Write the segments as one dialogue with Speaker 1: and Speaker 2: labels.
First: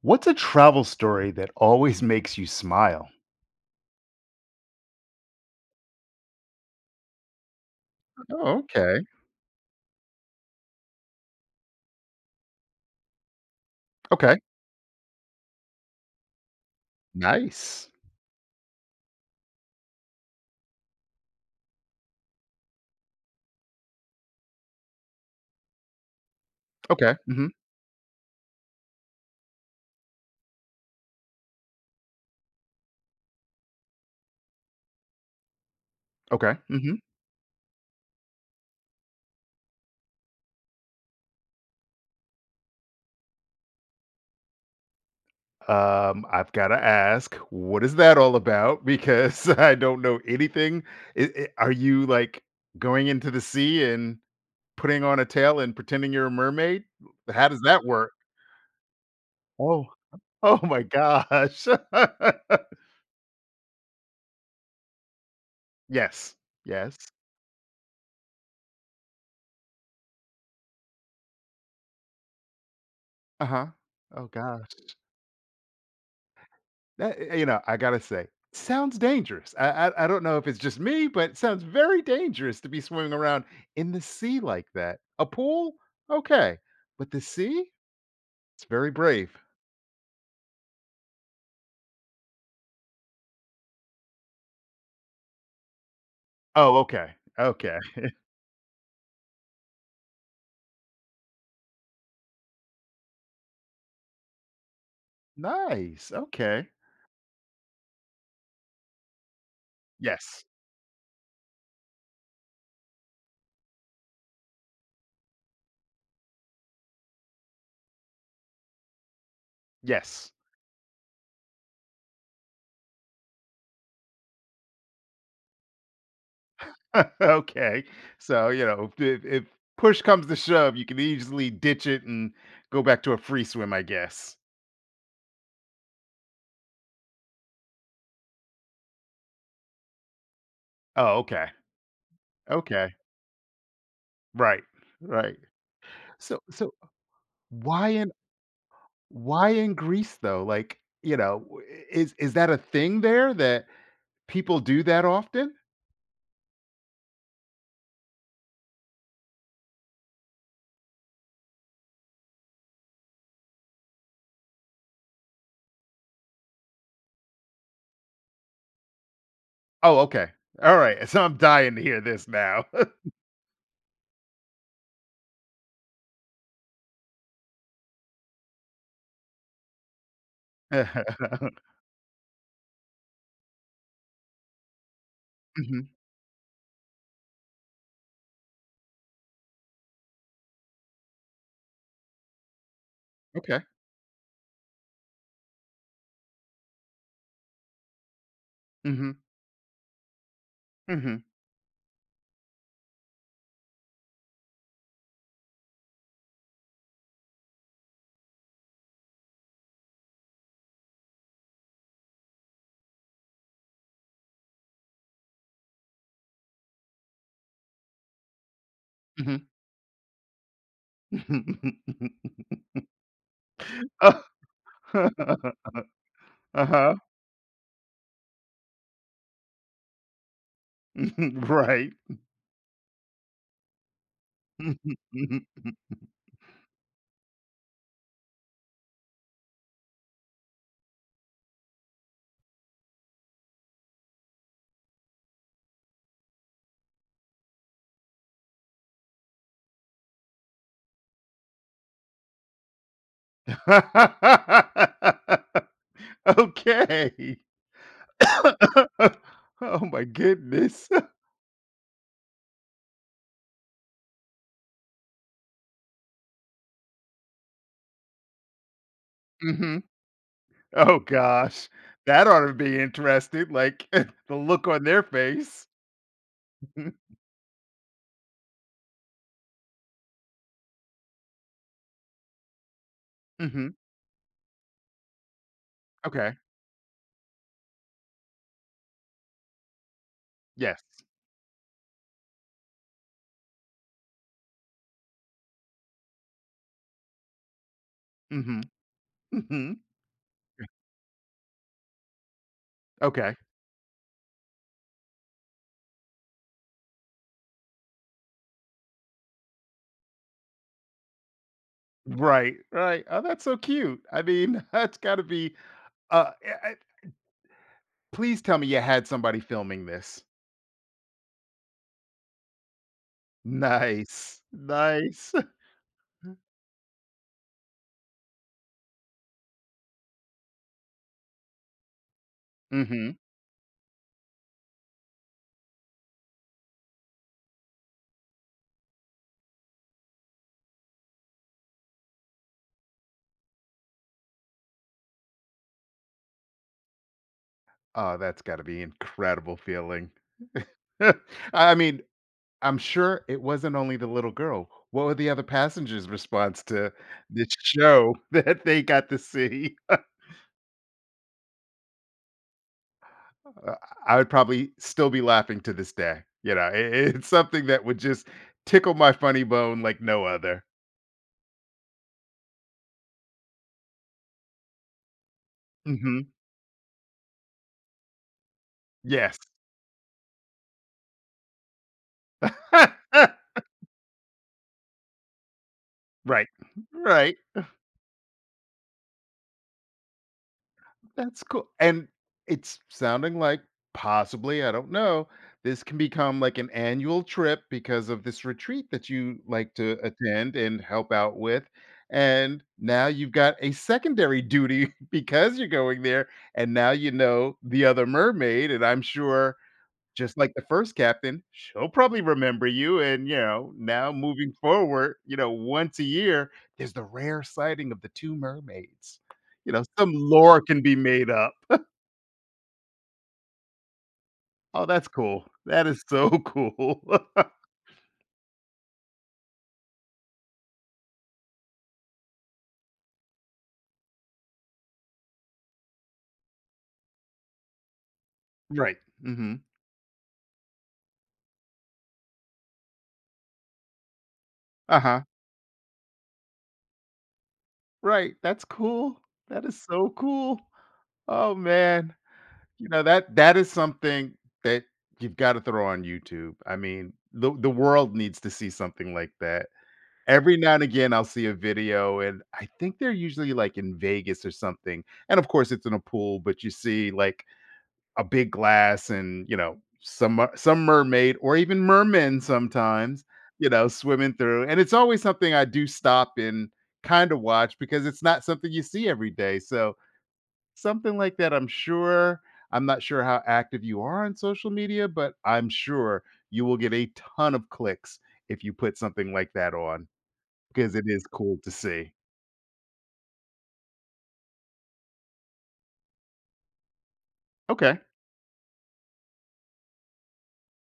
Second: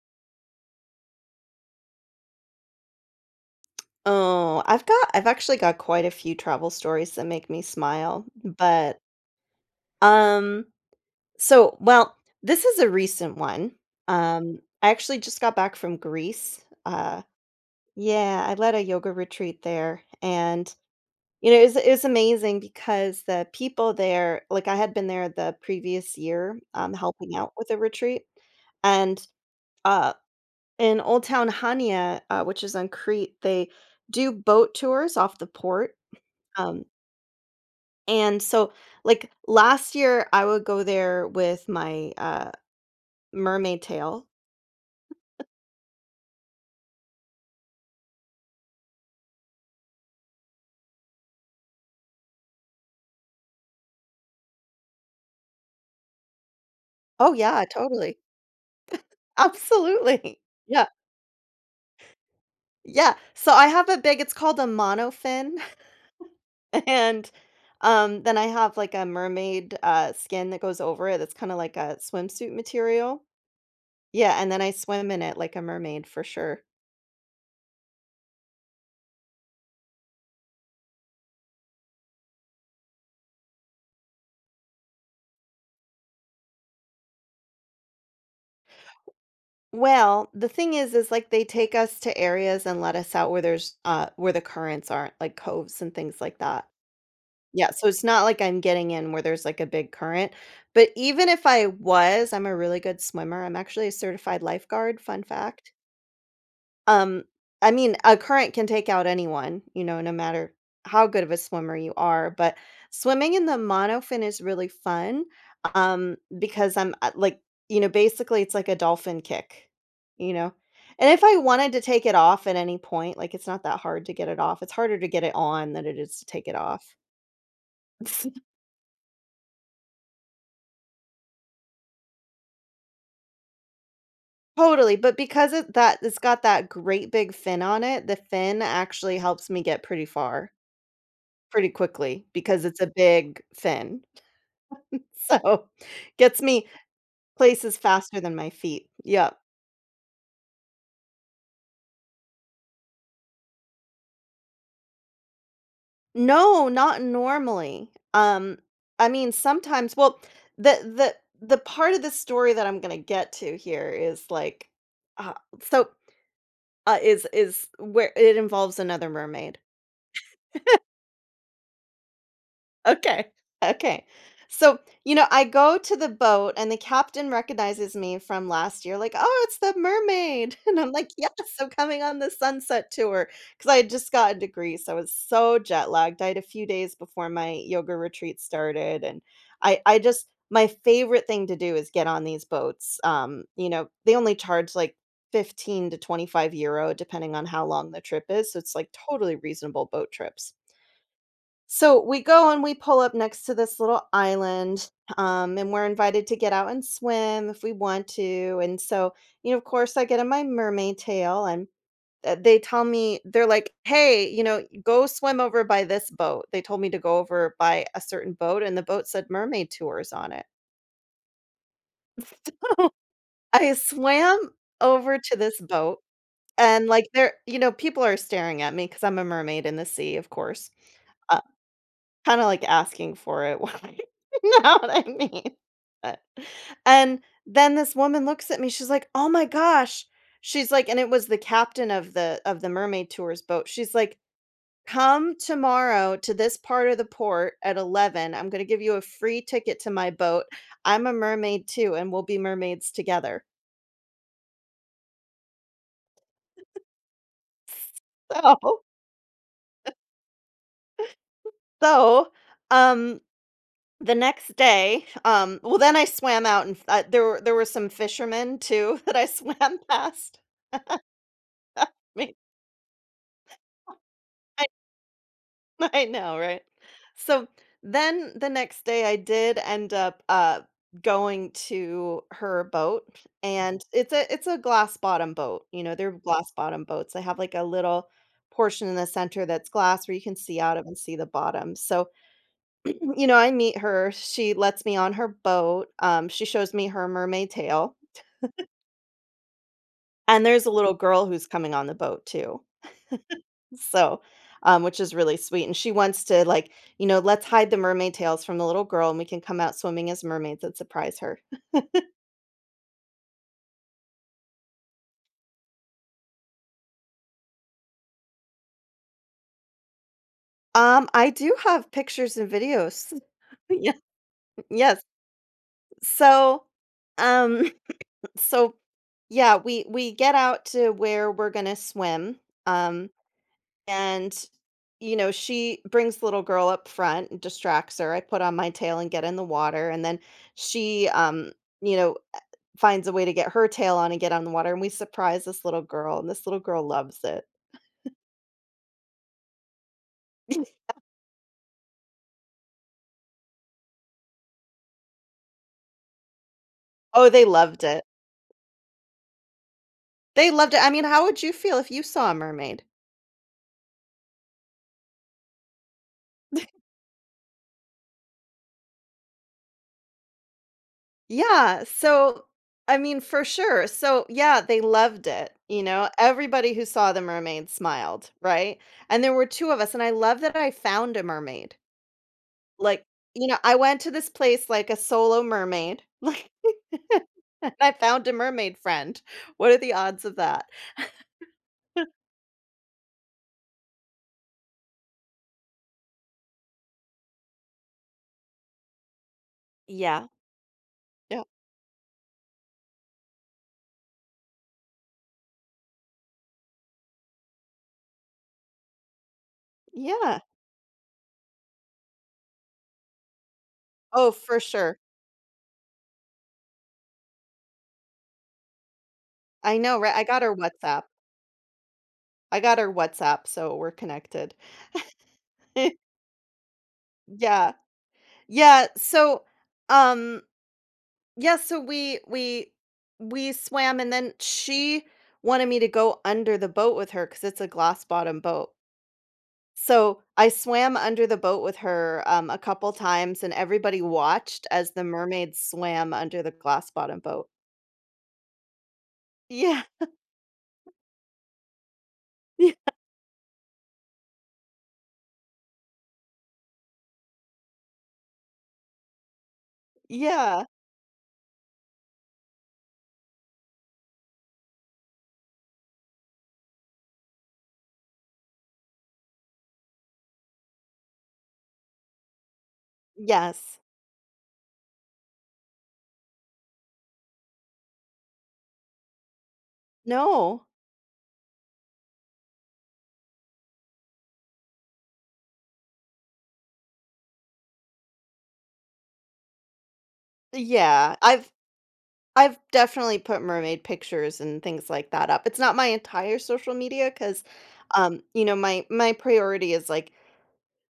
Speaker 1: What's a travel story that always makes you smile?
Speaker 2: Oh, I've actually got quite a few travel stories that make me smile,
Speaker 1: Oh,
Speaker 2: but,
Speaker 1: okay.
Speaker 2: um, so well, this is a recent one.
Speaker 1: Okay.
Speaker 2: I actually just got back from Greece.
Speaker 1: Nice.
Speaker 2: Yeah, I led a yoga retreat there, and, you know, it was amazing because the people there like, I had been there the previous year,
Speaker 1: Okay.
Speaker 2: helping
Speaker 1: Hmm.
Speaker 2: out with a retreat, and, uh, in Old Town Hania, which is on Crete, they do boat tours off the port.
Speaker 1: Okay.
Speaker 2: um
Speaker 1: Hmm.
Speaker 2: And so, like last year, I would go there with my mermaid tail.
Speaker 1: I've got to ask, what is that all about? Because I don't know anything. Are you like going into the sea and putting on a tail and pretending you're a mermaid?
Speaker 2: Oh
Speaker 1: How does
Speaker 2: yeah,
Speaker 1: that work?
Speaker 2: totally,
Speaker 1: Oh,
Speaker 2: absolutely,
Speaker 1: oh my
Speaker 2: yeah,
Speaker 1: gosh.
Speaker 2: yeah. So I have a big. It's called a monofin,
Speaker 1: Yes. Yes.
Speaker 2: and then I have like a mermaid skin that goes over it. That's kind of like a swimsuit material.
Speaker 1: Uh huh. Oh
Speaker 2: Yeah, and then I
Speaker 1: gosh.
Speaker 2: swim in it like a mermaid for sure.
Speaker 1: That I gotta say, sounds dangerous. I don't know if it's just me, but it sounds very dangerous to be swimming around in the sea like that. A pool? Okay. But the sea? It's very brave.
Speaker 2: Well, the thing is, like, they take us to areas and let us out where there's, where the currents aren't, like coves and things like that.
Speaker 1: Oh, okay.
Speaker 2: Yeah,
Speaker 1: Okay.
Speaker 2: so it's not like I'm getting in where there's, like, a big current, but even if I was, I'm a really good swimmer. I'm actually a certified lifeguard, fun fact.
Speaker 1: Nice. Okay.
Speaker 2: Um, I mean, a current can take out anyone, you know, no
Speaker 1: Yes.
Speaker 2: matter how good of a swimmer you are, but swimming in the monofin is really fun, because I'm, like, you know, basically it's like a dolphin kick,
Speaker 1: Yes.
Speaker 2: you know? And if I wanted to take it off at any point, like, it's not that hard to get it off. It's harder to get it on than it is to take it off.
Speaker 1: Okay. So, if push comes to shove, you can easily ditch it and go back to a free swim, I guess.
Speaker 2: Totally, but because it that it's got that great big fin on it, the fin actually helps me get pretty far
Speaker 1: Oh, okay.
Speaker 2: pretty quickly because it's a
Speaker 1: Okay.
Speaker 2: big fin.
Speaker 1: Right. Right.
Speaker 2: So, gets
Speaker 1: So
Speaker 2: me
Speaker 1: so
Speaker 2: places
Speaker 1: why
Speaker 2: faster than my feet. Yep.
Speaker 1: Why in Greece though? Like, is that a thing there that people do that often?
Speaker 2: No, not normally. I mean, sometimes well, the the the part of the story that I'm gonna get to here is like, uh, so, is where it involves another mermaid.
Speaker 1: Oh, okay. All right. So I'm dying to hear this now.
Speaker 2: Okay. Okay. So, you know, I go to the boat and the captain recognizes me from last year, like, "Oh, it's the mermaid." And I'm like, "Yes, I'm coming on the sunset tour because I had just gotten to Greece. I was so
Speaker 1: Hmm.
Speaker 2: jet lagged. I had a few days before my yoga retreat started. And my favorite thing to do is get on these boats.
Speaker 1: Okay.
Speaker 2: You know, they only charge like 15 to 25 euro, depending on how long the trip is. So it's like
Speaker 1: Hmm.
Speaker 2: totally reasonable boat trips.
Speaker 1: Hmm.
Speaker 2: So we go and we pull up next to this little island, and we're invited to get out and swim if we want to. And so, you know, of course, I get in my mermaid tail, and they tell me, they're like, hey, you know, go swim over by this boat. They told me to go over by a certain boat, and the boat said
Speaker 1: Hmm.
Speaker 2: mermaid tours on it. So I swam over to this boat,
Speaker 1: Uh
Speaker 2: and
Speaker 1: huh.
Speaker 2: like, there, you know, people are staring at me because I'm a mermaid in the sea, of course.
Speaker 1: Right.
Speaker 2: Kinda like asking for it when I you know what I mean? But and then this woman looks at me, she's like, "Oh my gosh." She's like and it was the captain of the mermaid tours boat. She's like, "Come tomorrow to this part of the port at 11. I'm gonna give you a free ticket to my boat. I'm a mermaid too, and we'll be mermaids together."
Speaker 1: Okay.
Speaker 2: So
Speaker 1: Oh my goodness.
Speaker 2: so, um, the next day, well, then I swam out and there were some fishermen too that I swam
Speaker 1: Mhm.
Speaker 2: past.
Speaker 1: Oh gosh. That
Speaker 2: Me-
Speaker 1: ought to be interesting, like, the
Speaker 2: I,
Speaker 1: look on their face.
Speaker 2: I know, right?
Speaker 1: Mhm,
Speaker 2: So then the next day, I did end up going to her boat,
Speaker 1: mhm.
Speaker 2: and it's a glass bottom boat. You know, they're
Speaker 1: Okay,
Speaker 2: glass bottom boats. They have like a little portion in the center that's glass where you can see out
Speaker 1: yes.
Speaker 2: of and see the bottom. So you know, I meet her. She lets me on her boat. She shows me her mermaid tail,
Speaker 1: Mhm, mhm.
Speaker 2: and there's a little girl who's coming on the boat too.
Speaker 1: Okay.
Speaker 2: So, which is really sweet, and she wants to, like, you know, "Let's hide the mermaid tails from the little girl, and we can come out swimming as mermaids and surprise her."
Speaker 1: Right, right. Oh, that's so cute. I mean, that's gotta be I please tell me you had somebody filming this.
Speaker 2: I do have pictures and videos. Yeah,
Speaker 1: Nice,
Speaker 2: yes.
Speaker 1: nice.
Speaker 2: So, um, so, yeah, we get out to where we're gonna swim. um
Speaker 1: Mhm.
Speaker 2: And, you know, she brings the little girl up front and distracts her. I put on my tail and get in the water. And then she, you know, uh, finds a way to get her tail on and get on the water. And we surprise this little girl, and this little girl loves it.
Speaker 1: Oh, that's gotta be incredible feeling. I mean, I'm sure it wasn't only the little girl. What were the other passengers' response to
Speaker 2: Oh, they
Speaker 1: the
Speaker 2: loved it.
Speaker 1: show that they got to see?
Speaker 2: They loved it. I mean, how would you feel if you saw a mermaid?
Speaker 1: Uh, I would probably still be laughing to this day. It's something that would just tickle my funny bone like no other.
Speaker 2: Yeah. So, I mean, for sure. So, yeah, they loved it. You know,
Speaker 1: Hmm.
Speaker 2: everybody who saw the mermaid smiled, right? And there
Speaker 1: Yes.
Speaker 2: were two of us. And I love that I found a mermaid. Like, you know, I went to this place like a solo mermaid,
Speaker 1: Right.
Speaker 2: like,
Speaker 1: Right.
Speaker 2: and I found a mermaid friend. What are the odds of that?
Speaker 1: That's cool. And it's sounding like possibly, I don't know, this can become like an annual trip because of this retreat that you like to
Speaker 2: Yeah.
Speaker 1: attend and help out
Speaker 2: Yeah.
Speaker 1: with. And now you've got a secondary duty because you're going there. And now you know the other mermaid. And I'm sure just
Speaker 2: Yeah.
Speaker 1: like the first captain, she'll probably remember you, and, now
Speaker 2: Oh,
Speaker 1: moving
Speaker 2: for sure.
Speaker 1: forward, once a year, there's the rare sighting of the two mermaids.
Speaker 2: I know,
Speaker 1: Some
Speaker 2: right? I got her
Speaker 1: lore can be
Speaker 2: WhatsApp.
Speaker 1: made up.
Speaker 2: I got her WhatsApp, so we're connected.
Speaker 1: Oh, that's cool. That is so cool.
Speaker 2: Yeah. Yeah, so, um, yeah, so we swam, and then she wanted me to go under the boat with her because it's a glass bottom boat.
Speaker 1: Right. Mhm.
Speaker 2: So, I swam under the boat with her, a couple times, and everybody watched as the
Speaker 1: Uh-huh.
Speaker 2: mermaids swam under the glass bottom boat.
Speaker 1: Right, that's cool. That is
Speaker 2: Yeah,
Speaker 1: so cool. Oh, man.
Speaker 2: yeah,
Speaker 1: That is something that you've gotta throw on YouTube. I mean, the world needs to see something like that. Every
Speaker 2: yeah.
Speaker 1: now and again, I'll see a video, and I think they're usually, like, in Vegas or something, and, of course, it's in a pool, but you see, like, a big glass and, some mermaid or even mermen sometimes,
Speaker 2: Yes.
Speaker 1: swimming through, and it's always something I do stop and kinda watch because it's not something you see every day, so
Speaker 2: No.
Speaker 1: something like that, I'm not sure how active you are on social media, but I'm sure you will get a ton of clicks if you put something like that on. 'Cause it
Speaker 2: Yeah,
Speaker 1: is
Speaker 2: I've
Speaker 1: cool to see.
Speaker 2: I've definitely put mermaid pictures and things like that up. It's not my entire social media 'cause,
Speaker 1: Okay.
Speaker 2: you know, my priority is, like,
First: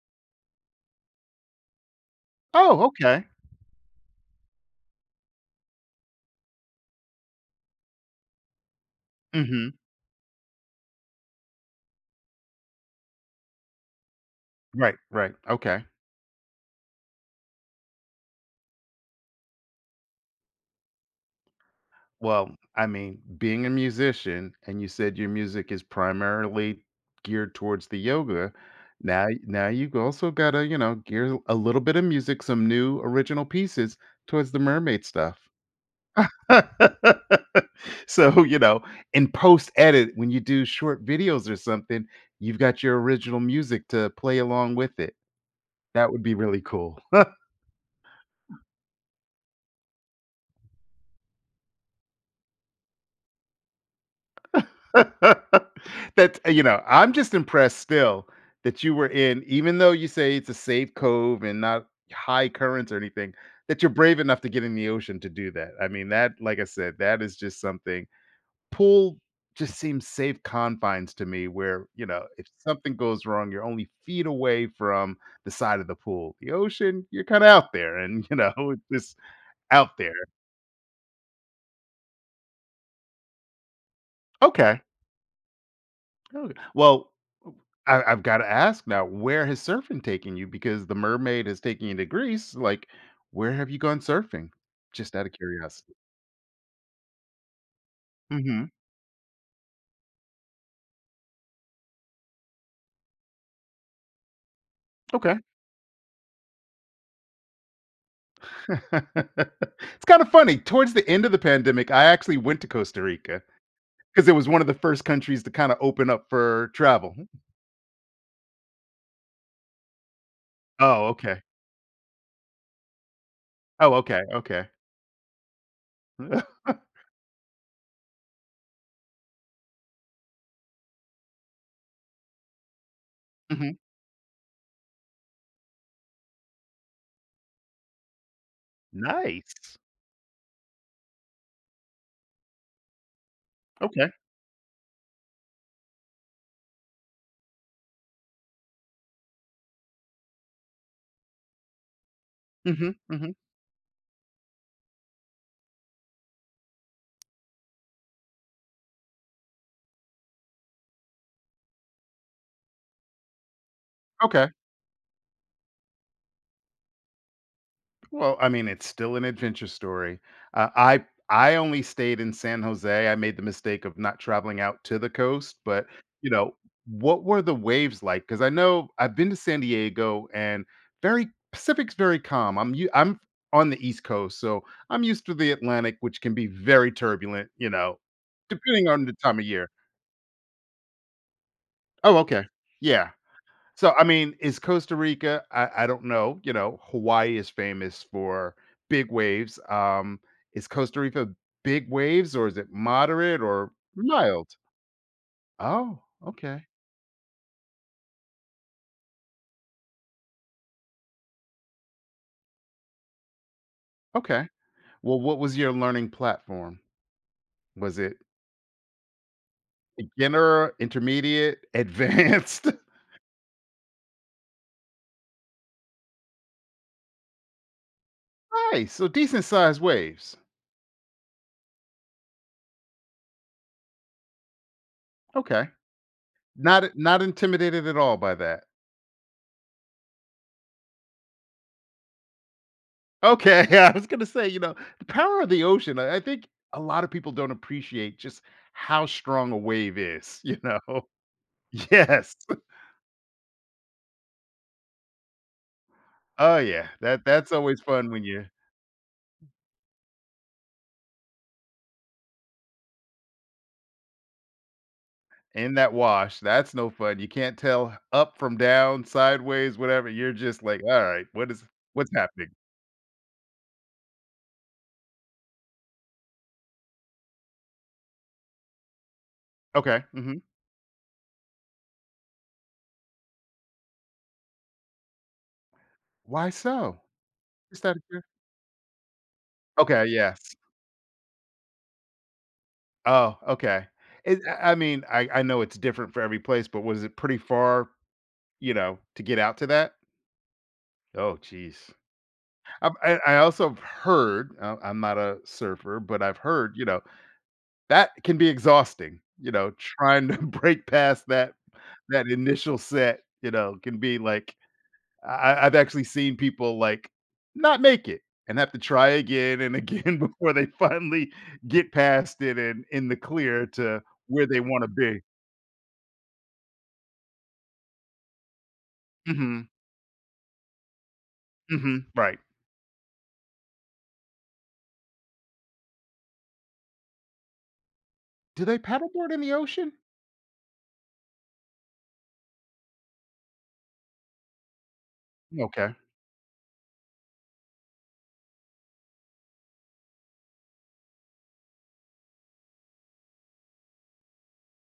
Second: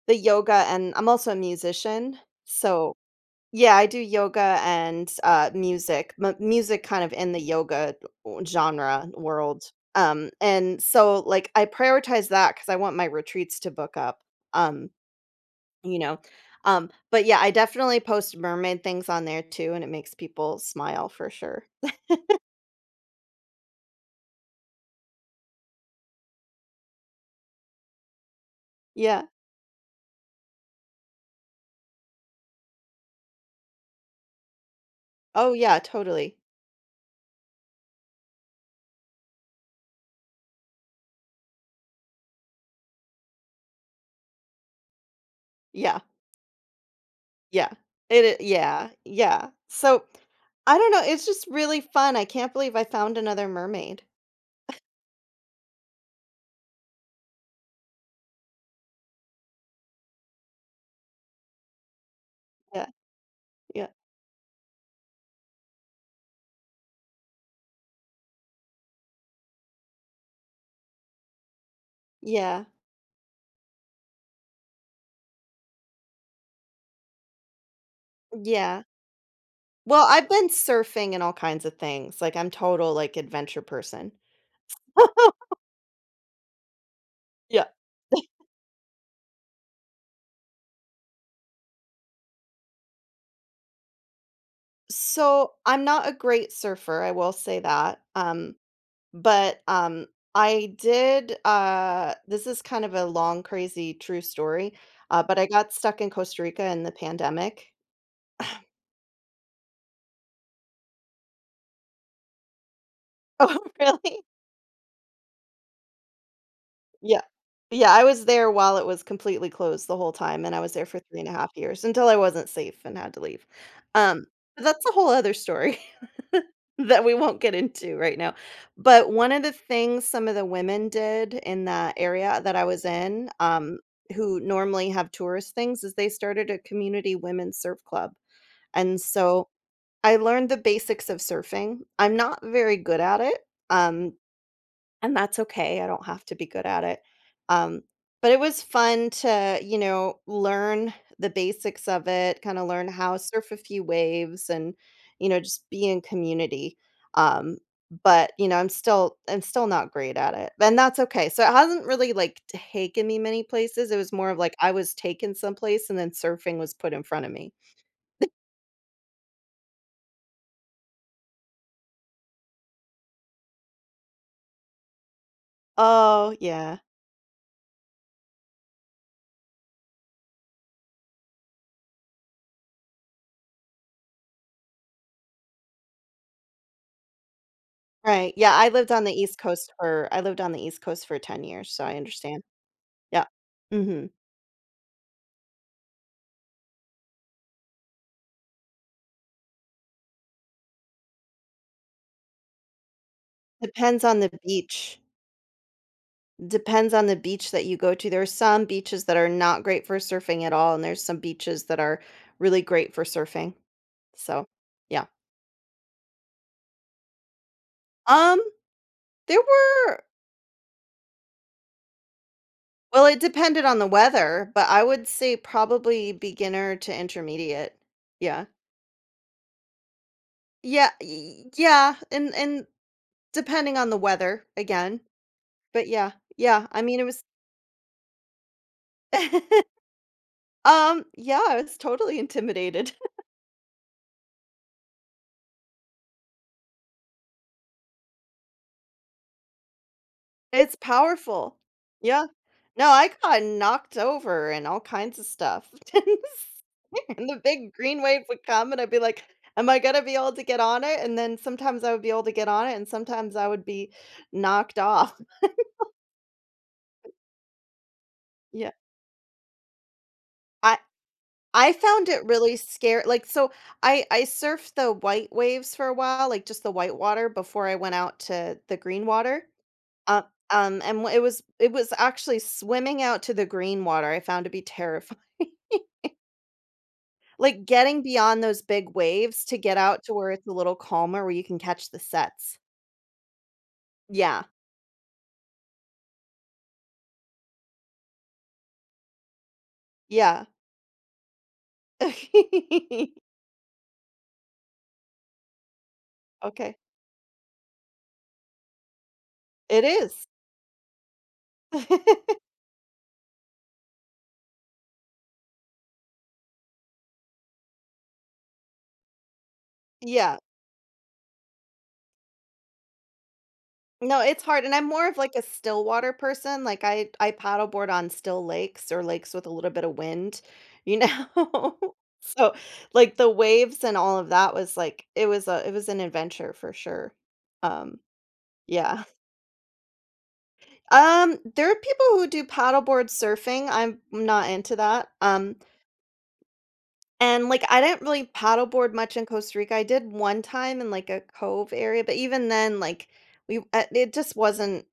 Speaker 2: the yoga, and I'm also a musician,
Speaker 1: Oh,
Speaker 2: so.
Speaker 1: okay.
Speaker 2: Yeah, I do yoga and, music, mu music kind of in the yoga genre world,
Speaker 1: Mhm.
Speaker 2: and so, like, I prioritize that because I want my retreats to book up, um,
Speaker 1: Right, right. Okay.
Speaker 2: you know, but yeah, I definitely post mermaid things on there too, and it makes people smile for sure.
Speaker 1: Well, I mean, being a musician and you said your music is primarily geared towards the yoga,
Speaker 2: Yeah.
Speaker 1: now you've also gotta, gear a little bit of music, some new original pieces towards the mermaid stuff.
Speaker 2: Oh, yeah, totally.
Speaker 1: So, in post edit, when you do short videos or something, you've got your original music to play along with it.
Speaker 2: Yeah,
Speaker 1: That would be really cool.
Speaker 2: yeah. It I yeah, yeah. So, I don't know, it's just really fun, I can't believe I found another mermaid.
Speaker 1: That's I'm just impressed still that you were in, even though you say it's a safe cove and not high
Speaker 2: Yeah,
Speaker 1: currents or anything, that
Speaker 2: yeah,
Speaker 1: you're brave enough to get in the ocean to do that. I mean, that, like I said, that is just something. Pool just seems safe confines to me where, if
Speaker 2: yeah,
Speaker 1: something goes wrong, you're only feet away from the side of the pool. The ocean, you're kind of out there and, it's
Speaker 2: yeah.
Speaker 1: just out
Speaker 2: Well,
Speaker 1: there.
Speaker 2: I've been surfing and all kinds of things, like, I'm total, like, adventure person.
Speaker 1: Okay. Okay. Well,
Speaker 2: Yeah.
Speaker 1: I've got to ask now, where has surfing taken you? Because the mermaid has taken you to Greece. Like, where have you gone surfing? Just out of
Speaker 2: So, I'm
Speaker 1: curiosity.
Speaker 2: not a great surfer, I will say that,
Speaker 1: Hmm.
Speaker 2: but, I did, this is kind of a long, crazy, true story,
Speaker 1: Okay.
Speaker 2: but I got stuck in Costa Rica in the pandemic.
Speaker 1: It's kind of funny. Towards the end of the pandemic, I actually went to Costa Rica
Speaker 2: Oh, really?
Speaker 1: because it was one of the first countries to kind of open up for travel.
Speaker 2: Yeah. Yeah, I was there while it was completely closed the whole time, and I was there for
Speaker 1: Oh,
Speaker 2: 3 and a
Speaker 1: okay.
Speaker 2: half years until I wasn't safe and had to leave.
Speaker 1: Oh, okay.
Speaker 2: Um, but
Speaker 1: Okay.
Speaker 2: that's a whole other story that we won't get into right now. But one of the things some of the women did in that area that I was in,
Speaker 1: Mhm.
Speaker 2: who normally have tourist things, is they started a community women's surf club, and so
Speaker 1: Nice.
Speaker 2: I learned the basics of surfing. I'm not very good at it,
Speaker 1: Okay.
Speaker 2: um and that's okay, I don't have to be good at it. Um, but it was fun to, you know, learn the basics of it, kinda learn
Speaker 1: Hmm.
Speaker 2: how to
Speaker 1: Hmm.
Speaker 2: surf a few waves and, you know, just be in community. Um, but, you know, I'm still not great at it, and that's okay. So, it hasn't really, like, taken me many places, it was more of
Speaker 1: Okay.
Speaker 2: like I was taken someplace and then surfing was put in front of me.
Speaker 1: Well, I mean, it's still an adventure story. Uh, I I only stayed in San Jose. I made the mistake of not traveling out to the coast, but you
Speaker 2: Oh,
Speaker 1: know,
Speaker 2: yeah.
Speaker 1: what were the waves like? Because I know I've been to San Diego and very Pacific's very calm. I'm on the East Coast, so I'm used to the Atlantic, which can be very turbulent.
Speaker 2: Right, yeah, I
Speaker 1: Depending
Speaker 2: lived on
Speaker 1: on
Speaker 2: the
Speaker 1: the
Speaker 2: East
Speaker 1: time of year.
Speaker 2: Coast for I lived on the East Coast for 10 years, so I
Speaker 1: Oh,
Speaker 2: understand.
Speaker 1: okay, yeah.
Speaker 2: Yeah.
Speaker 1: So, I
Speaker 2: Mhm.
Speaker 1: mean, is Costa Rica I don't know, Hawaii is famous for big waves, is Costa Rica big waves, or is it moderate or
Speaker 2: Depends on the
Speaker 1: mild?
Speaker 2: beach.
Speaker 1: Oh, okay,
Speaker 2: Depends on the beach that you go to. There are some beaches that are not great for surfing at all, and there's some beaches that are really great for surfing. So,
Speaker 1: okay.
Speaker 2: yeah.
Speaker 1: Well, what was your learning platform? Was it
Speaker 2: Um, there were
Speaker 1: beginner, intermediate, advanced?
Speaker 2: Well, it depended on the weather, but I would say probably beginner to intermediate. Yeah.
Speaker 1: Nice, so decent sized waves.
Speaker 2: Yeah, yeah, and depending on the weather again.
Speaker 1: Okay.
Speaker 2: But yeah. Yeah, I
Speaker 1: Not
Speaker 2: mean it
Speaker 1: not
Speaker 2: was
Speaker 1: intimidated at all by that?
Speaker 2: yeah, I was totally intimidated.
Speaker 1: Okay, yeah, I was gonna say, the power of the ocean. I think a lot of people don't appreciate just how strong a wave is. You
Speaker 2: it's
Speaker 1: know?
Speaker 2: powerful. Yeah.
Speaker 1: Yes.
Speaker 2: No, I got knocked over and all kinds of stuff.
Speaker 1: Oh yeah, that
Speaker 2: And the
Speaker 1: that's
Speaker 2: big
Speaker 1: always
Speaker 2: green
Speaker 1: fun
Speaker 2: wave
Speaker 1: when
Speaker 2: would
Speaker 1: you're
Speaker 2: come, and I'd be like, "Am I gonna be able to get on it?" And then sometimes I would be able to get on it, and sometimes I would be knocked off.
Speaker 1: in that wash. That's no fun. You can't tell up from
Speaker 2: Yeah.
Speaker 1: down, sideways, whatever. You're just
Speaker 2: I
Speaker 1: like, all right,
Speaker 2: I found
Speaker 1: what's
Speaker 2: it
Speaker 1: happening?
Speaker 2: really scary like, so I surfed the white waves for a while, like, just the white water before I went out to the green water.
Speaker 1: Okay.
Speaker 2: Uh,
Speaker 1: Hmm.
Speaker 2: and w it was actually swimming out to the green water I found to be terrifying.
Speaker 1: Why so?
Speaker 2: Like,
Speaker 1: Just out
Speaker 2: getting
Speaker 1: of curi-
Speaker 2: beyond those big waves to get out
Speaker 1: Okay.
Speaker 2: to where it's a
Speaker 1: Yes.
Speaker 2: little calmer where you can catch the sets.
Speaker 1: Oh, okay.
Speaker 2: Yeah,
Speaker 1: I mean, I know it's different for every place, but was it pretty far? To get out to that?
Speaker 2: yeah.
Speaker 1: Oh, geez. I also have heard, I'm not a surfer, but I've heard,
Speaker 2: Okay.
Speaker 1: that can be exhausting,
Speaker 2: It is.
Speaker 1: trying to break past that initial set, can be like I've actually seen people like not make it and have to try again and again
Speaker 2: Yeah.
Speaker 1: before they finally get past it and in the clear to
Speaker 2: No, it's
Speaker 1: where they
Speaker 2: hard, and
Speaker 1: want
Speaker 2: I'm
Speaker 1: to
Speaker 2: more of,
Speaker 1: be.
Speaker 2: like, a still water person, like, I paddleboard on still lakes or lakes with a
Speaker 1: Mhm.
Speaker 2: little bit of wind, you know?
Speaker 1: Mhm. Right.
Speaker 2: So, like, the waves and all of that was, like it was an adventure for sure. Um,
Speaker 1: Do they
Speaker 2: yeah.
Speaker 1: paddleboard in the ocean?
Speaker 2: There are people who do paddleboard surfing, I'm not into that,
Speaker 1: Okay.
Speaker 2: and, like, I didn't really paddleboard much in Costa Rica, I did one time in, like, a cove area, but even then, like, we it just wasn't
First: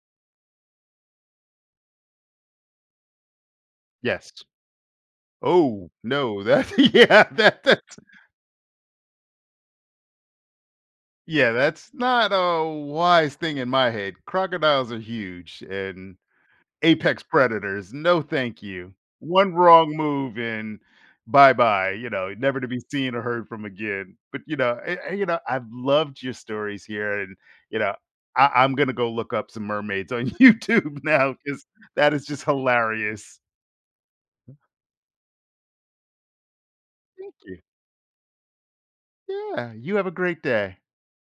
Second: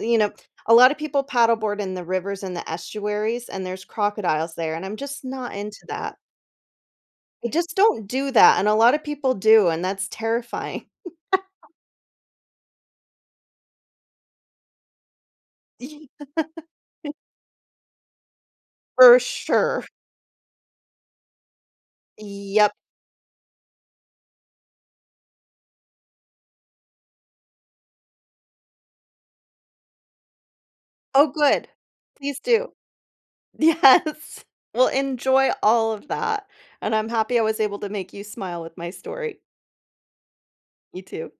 Speaker 2: you know, a lot of people paddleboard in the rivers and the estuaries, and there's
Speaker 1: Yes.
Speaker 2: crocodiles there, and I'm just not into
Speaker 1: Oh
Speaker 2: that.
Speaker 1: no, that yeah,
Speaker 2: I just don't do that, and a lot of people do, and that's terrifying.
Speaker 1: That's not a wise thing in my head. Crocodiles are huge and apex predators. No, thank you.
Speaker 2: For
Speaker 1: One
Speaker 2: sure.
Speaker 1: wrong move and bye bye. Never to
Speaker 2: Yep.
Speaker 1: be seen or heard from again. But I've loved your stories here, and you know, I'm gonna go look up some mermaids on YouTube
Speaker 2: Oh,
Speaker 1: now because
Speaker 2: good.
Speaker 1: that is
Speaker 2: Please
Speaker 1: just
Speaker 2: do.
Speaker 1: hilarious.
Speaker 2: Yes. Well, enjoy all of that, and I'm
Speaker 1: Thank
Speaker 2: happy I was
Speaker 1: you.
Speaker 2: able to make you smile with my story.
Speaker 1: Yeah, you have a great day.
Speaker 2: You too.